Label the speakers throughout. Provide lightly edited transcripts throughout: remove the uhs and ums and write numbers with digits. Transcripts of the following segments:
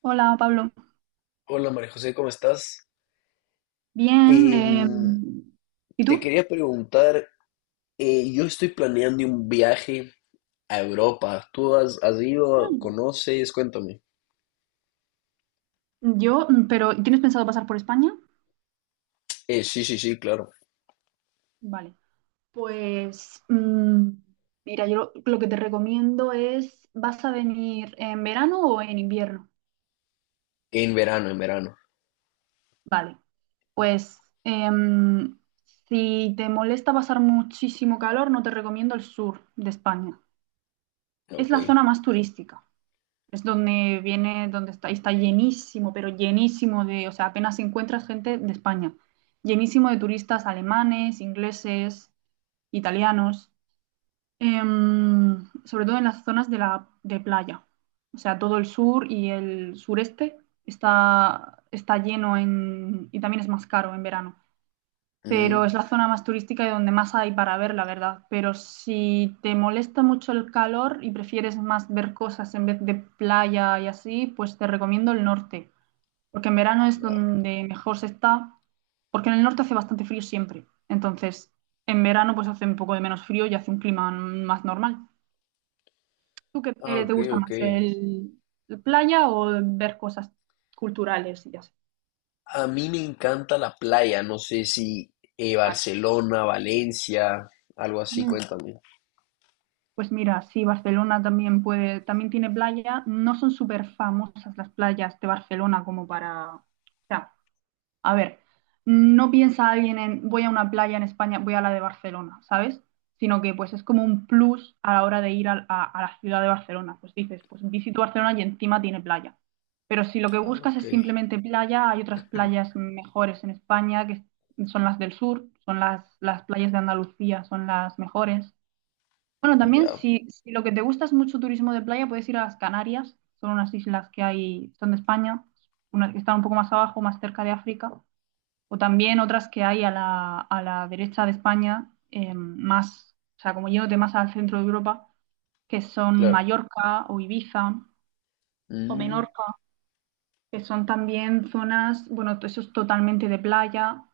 Speaker 1: Hola Pablo,
Speaker 2: Hola María José, ¿cómo estás?
Speaker 1: bien.
Speaker 2: Em,
Speaker 1: ¿Y
Speaker 2: Te
Speaker 1: tú?
Speaker 2: quería preguntar, yo estoy planeando un viaje a Europa. ¿Tú has ido?
Speaker 1: Mm.
Speaker 2: ¿Conoces? Cuéntame.
Speaker 1: Yo, pero ¿tienes pensado pasar por España?
Speaker 2: Sí, sí, sí, claro.
Speaker 1: Vale. Pues mira, yo lo que te recomiendo es, ¿vas a venir en verano o en invierno?
Speaker 2: En verano, en verano.
Speaker 1: Vale. Pues si te molesta pasar muchísimo calor, no te recomiendo el sur de España. Es
Speaker 2: Ok.
Speaker 1: la zona más turística. Es donde viene, donde está, y está llenísimo, pero llenísimo de, o sea, apenas encuentras gente de España, llenísimo de turistas alemanes, ingleses, italianos, sobre todo en las zonas de la de playa. O sea, todo el sur y el sureste está lleno en, y también es más caro en verano, pero
Speaker 2: Mm,
Speaker 1: es la zona más turística y donde más hay para ver, la verdad. Pero si te molesta mucho el calor y prefieres más ver cosas en vez de playa y así, pues te recomiendo el norte, porque en verano es
Speaker 2: vale.
Speaker 1: donde mejor se está, porque en el norte hace bastante frío siempre. Entonces, en verano pues hace un poco de menos frío y hace un clima más normal. ¿Tú qué
Speaker 2: Ah,
Speaker 1: te
Speaker 2: ok,
Speaker 1: gusta
Speaker 2: ok.
Speaker 1: más, el playa o ver cosas culturales y así?
Speaker 2: A mí me encanta la playa. No sé si
Speaker 1: Vale.
Speaker 2: Barcelona, Valencia, algo así,
Speaker 1: Mm.
Speaker 2: cuéntame.
Speaker 1: Pues mira, sí, Barcelona también puede, también tiene playa. No son súper famosas las playas de Barcelona como para. O sea, a ver, no piensa alguien en voy a una playa en España, voy a la de Barcelona, ¿sabes? Sino que pues es como un plus a la hora de ir a la ciudad de Barcelona. Pues dices, pues visito Barcelona y encima tiene playa. Pero si lo que
Speaker 2: Ah,
Speaker 1: buscas
Speaker 2: ok.
Speaker 1: es simplemente playa, hay otras playas mejores en España que son las del sur, son las playas de Andalucía, son las mejores. Bueno, también
Speaker 2: Ya,
Speaker 1: si lo que te gusta es mucho turismo de playa, puedes ir a las Canarias. Son unas islas que hay, son de España, unas que están un poco más abajo, más cerca de África. O también otras que hay a la derecha de España, más, o sea, como yéndote más al centro de Europa, que son
Speaker 2: claro.
Speaker 1: Mallorca o Ibiza o
Speaker 2: Mm,
Speaker 1: Menorca, que son también zonas, bueno, eso es totalmente de playa.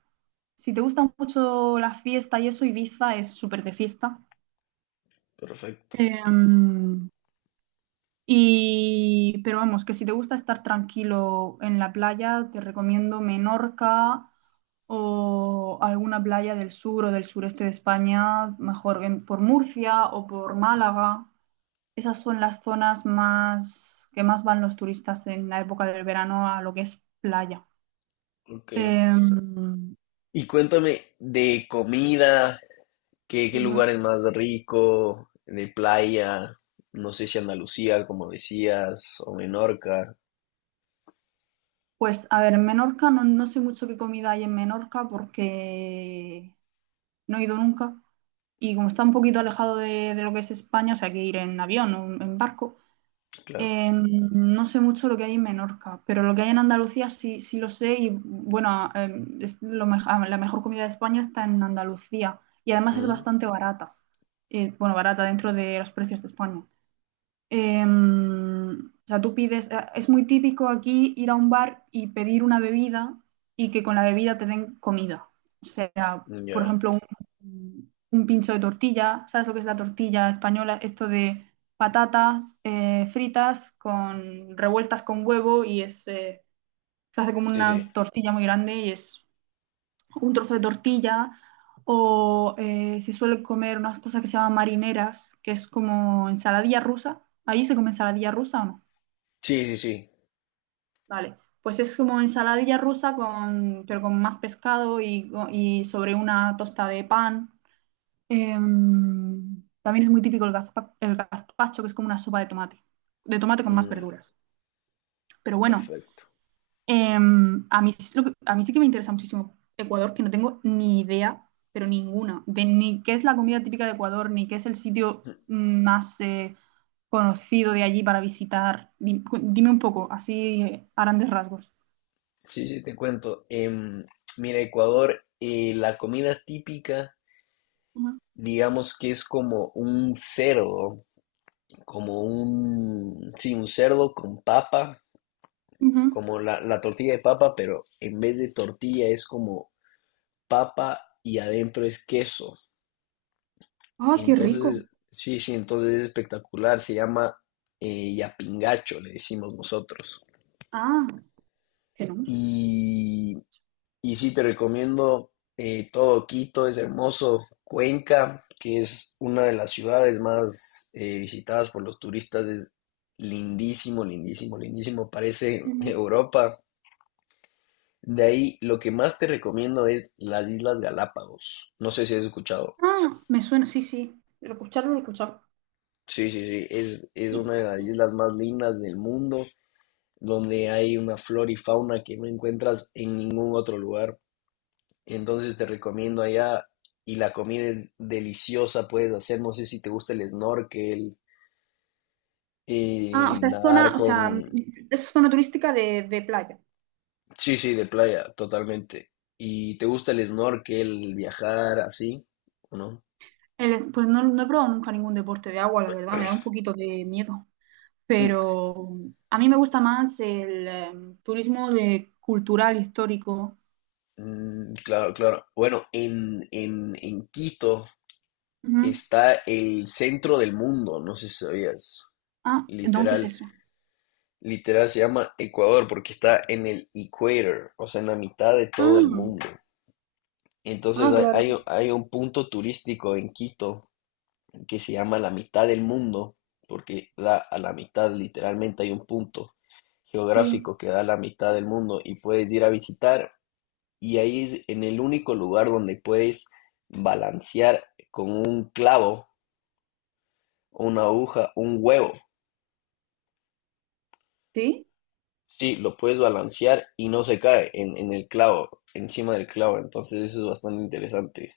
Speaker 1: Si te gusta mucho la fiesta y eso, Ibiza es súper de fiesta.
Speaker 2: perfecto.
Speaker 1: Eh, Y, pero vamos, que si te gusta estar tranquilo en la playa, te recomiendo Menorca o alguna playa del sur o del sureste de España, mejor por Murcia o por Málaga. Esas son las zonas más que más van los turistas en la época del verano a lo que es playa.
Speaker 2: Ok.
Speaker 1: Em,
Speaker 2: Y cuéntame de comida. ¿Qué
Speaker 1: ujú.
Speaker 2: lugar es más rico de playa? No sé si Andalucía, como decías, o Menorca,
Speaker 1: Pues a ver, en Menorca no sé mucho qué comida hay en Menorca porque no he ido nunca. Y como está un poquito alejado de lo que es España, o sea, hay que ir en avión o en barco.
Speaker 2: claro.
Speaker 1: No sé mucho lo que hay en Menorca, pero lo que hay en Andalucía sí, sí lo sé y bueno, es la mejor comida de España está en Andalucía y además es
Speaker 2: Mm,
Speaker 1: bastante barata. Bueno, barata dentro de los precios de España. O sea, tú pides, es muy típico aquí ir a un bar y pedir una bebida y que con la bebida te den comida. Por
Speaker 2: ya,
Speaker 1: ejemplo, un pincho de tortilla. ¿Sabes lo que es la tortilla española? Esto de patatas fritas con revueltas con huevo y es, se hace como
Speaker 2: sí, sí.
Speaker 1: una tortilla muy grande y es un trozo de tortilla. O se suele comer unas cosas que se llaman marineras, que es como ensaladilla rusa. ¿Ahí se come ensaladilla rusa o no?
Speaker 2: Sí, sí, sí.
Speaker 1: Vale, pues es como ensaladilla rusa con, pero con más pescado y sobre una tosta de pan. También es muy típico el gazpacho, que es como una sopa de tomate con más
Speaker 2: Mm,
Speaker 1: verduras. Pero bueno,
Speaker 2: perfecto.
Speaker 1: a mí, a mí sí que me interesa muchísimo Ecuador, que no tengo ni idea, pero ninguna, de ni qué es la comida típica de Ecuador, ni qué es el sitio
Speaker 2: Mm,
Speaker 1: más conocido de allí para visitar. Dime, un poco, así a grandes rasgos.
Speaker 2: sí, sí, te cuento. Mira, Ecuador, la comida típica,
Speaker 1: Ujú.
Speaker 2: digamos que es como un cerdo, como un, sí, un cerdo con papa,
Speaker 1: Ujú.
Speaker 2: como la tortilla de papa, pero en vez de tortilla es como papa y adentro es queso.
Speaker 1: Ah, qué rico.
Speaker 2: Entonces, sí, sí, entonces es espectacular. Se llama yapingacho, le decimos nosotros.
Speaker 1: Ah, tenemos.
Speaker 2: Y, y sí, te recomiendo todo Quito, es hermoso. Cuenca, que es una de las ciudades más visitadas por los turistas, es lindísimo, lindísimo, lindísimo. Parece
Speaker 1: Ujú.
Speaker 2: Europa. De ahí, lo que más te recomiendo es las Islas Galápagos. No sé si has escuchado.
Speaker 1: Ah, me suena, sí, sí. Lo he escuchado, lo he escuchado.
Speaker 2: Sí, sí, sí, es una de las islas más lindas del mundo. Donde hay una flora y fauna que no encuentras en ningún otro lugar. Entonces te recomiendo allá y la comida es deliciosa, puedes hacer, no sé si te gusta el snorkel
Speaker 1: Ah, o
Speaker 2: y
Speaker 1: sea, es
Speaker 2: nadar
Speaker 1: zona, o sea,
Speaker 2: con...
Speaker 1: es zona turística de playa.
Speaker 2: Sí, sí, de playa, totalmente. ¿Y te gusta el snorkel, viajar así o no?
Speaker 1: El pues no he probado nunca ningún deporte de agua, la verdad, me da un poquito de miedo.
Speaker 2: Mm,
Speaker 1: Pero a mí me gusta más el turismo de cultural, histórico.
Speaker 2: mm, claro, claro. Bueno, en, en Quito
Speaker 1: Ujú.
Speaker 2: está el centro del mundo, no sé si sabías,
Speaker 1: Ah, ¿dónde qué es
Speaker 2: literal.
Speaker 1: eso?
Speaker 2: Literal se llama Ecuador porque está en el equator, o sea, en la mitad de todo el
Speaker 1: Ah,
Speaker 2: mundo. Entonces
Speaker 1: ah,
Speaker 2: hay,
Speaker 1: claro,
Speaker 2: hay un- hay un punto turístico en Quito que se llama la mitad del mundo, porque da a la mitad, literalmente hay un punto
Speaker 1: sí.
Speaker 2: geográfico que da a la mitad del mundo y puedes ir a visitar y ahí es en el único lugar donde puedes balancear con un clavo, una aguja, un huevo.
Speaker 1: Sí,
Speaker 2: Sí, lo puedes balancear y no se cae en el clavo, encima del clavo. Entonces eso es bastante interesante.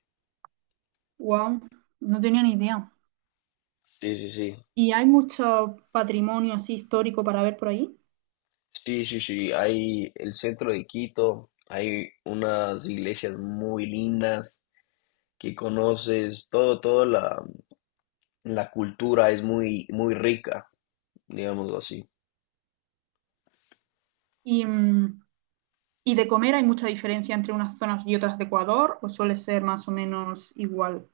Speaker 1: wow, no tenía ni idea.
Speaker 2: Sí, sí, sí.
Speaker 1: ¿Y hay mucho patrimonio así histórico para ver por ahí?
Speaker 2: Sí, sí, sí. Hay el centro de Quito, hay unas iglesias muy lindas que conoces, todo, toda la cultura es muy, muy rica, digámoslo así.
Speaker 1: Y, mm, ¿Y de comer hay mucha diferencia entre unas zonas y otras de Ecuador? ¿O suele ser más o menos igual?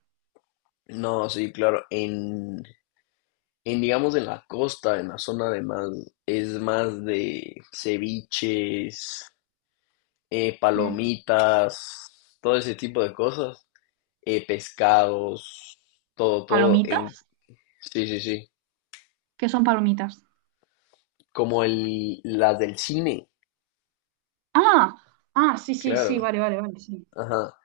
Speaker 2: No, sí, claro. En, digamos, en la costa, en la zona de más, es más de ceviches,
Speaker 1: Mm.
Speaker 2: palomitas, todo ese tipo de cosas, pescados, todo, todo
Speaker 1: ¿Palomitas?
Speaker 2: en... Sí, sí, sí,
Speaker 1: ¿Qué son palomitas?
Speaker 2: como el, las del cine,
Speaker 1: Ah, ah, sí, sí, sí,
Speaker 2: claro,
Speaker 1: vale, vale, vale, sí.
Speaker 2: ajá.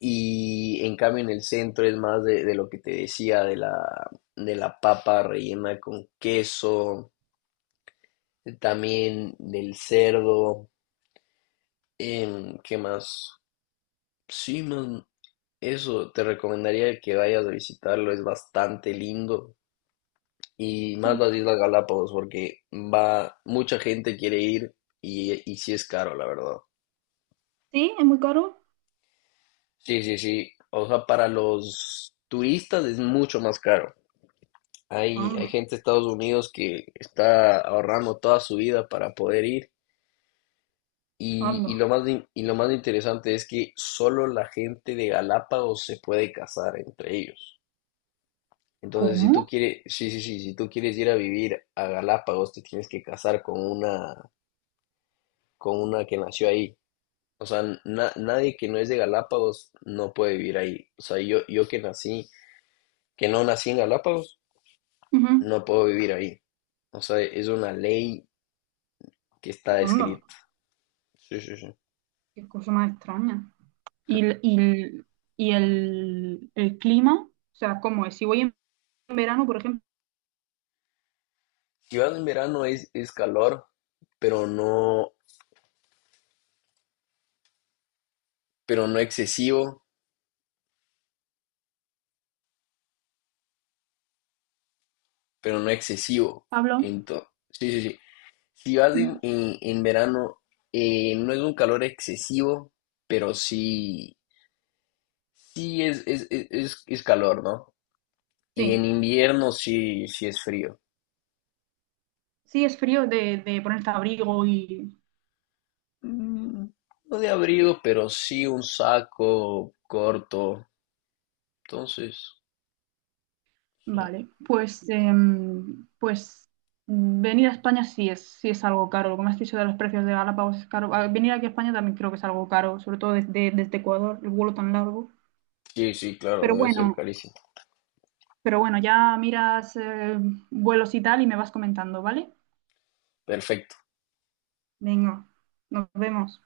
Speaker 2: Y en cambio en el centro es más de lo que te decía, de la papa rellena con queso, también del cerdo, ¿qué más? Sí, man, eso, te recomendaría que vayas a visitarlo, es bastante lindo. Y más
Speaker 1: Mm.
Speaker 2: las Islas Galápagos, porque va, mucha gente quiere ir y sí es caro, la verdad.
Speaker 1: ¿Sí? ¿Es muy caro?
Speaker 2: Sí, sí, sí. O sea, para los turistas es mucho más caro. Hay
Speaker 1: Anda,
Speaker 2: gente de Estados Unidos que está ahorrando toda su vida para poder ir. Y, y
Speaker 1: anda.
Speaker 2: lo más, in- y lo más interesante es que solo la gente de Galápagos se puede casar entre ellos. Entonces, si tú
Speaker 1: ¿Cómo?
Speaker 2: quieres, sí, sí, sí, si tú quieres ir a vivir a Galápagos, te tienes que casar con una que nació ahí. O sea, nadie que no es de Galápagos no puede vivir ahí. O sea, yo que nací, que no nací en Galápagos,
Speaker 1: Ujú.
Speaker 2: no puedo vivir ahí. O sea, es una ley que está
Speaker 1: Anda,
Speaker 2: escrita. Sí, sí, sí.
Speaker 1: qué cosa más extraña. ¿Y, el clima? O sea, ¿cómo es? Si voy en verano, por ejemplo,
Speaker 2: Si vas en verano es calor, pero no, pero no excesivo, pero no excesivo.
Speaker 1: Pablo,
Speaker 2: Entonces, sí, sí, sí. Si vas
Speaker 1: ujú,
Speaker 2: en, en verano, no es un calor excesivo, pero sí, sí es calor, ¿no? Y en
Speaker 1: sí,
Speaker 2: invierno sí, sí es frío.
Speaker 1: sí es frío de ponerte abrigo y.
Speaker 2: Mm, No de abrigo, pero sí un saco corto. Entonces, sí,
Speaker 1: Vale, pues, pues venir a España sí es algo caro. Lo que me has dicho de los precios de Galápagos es caro. Venir aquí a España también creo que es algo caro, sobre todo desde Ecuador, el vuelo tan largo.
Speaker 2: sí, sí, claro,
Speaker 1: Pero
Speaker 2: debe ser
Speaker 1: bueno,
Speaker 2: carísimo.
Speaker 1: ya miras vuelos y tal y me vas comentando, ¿vale?
Speaker 2: Perfecto
Speaker 1: Venga, nos vemos.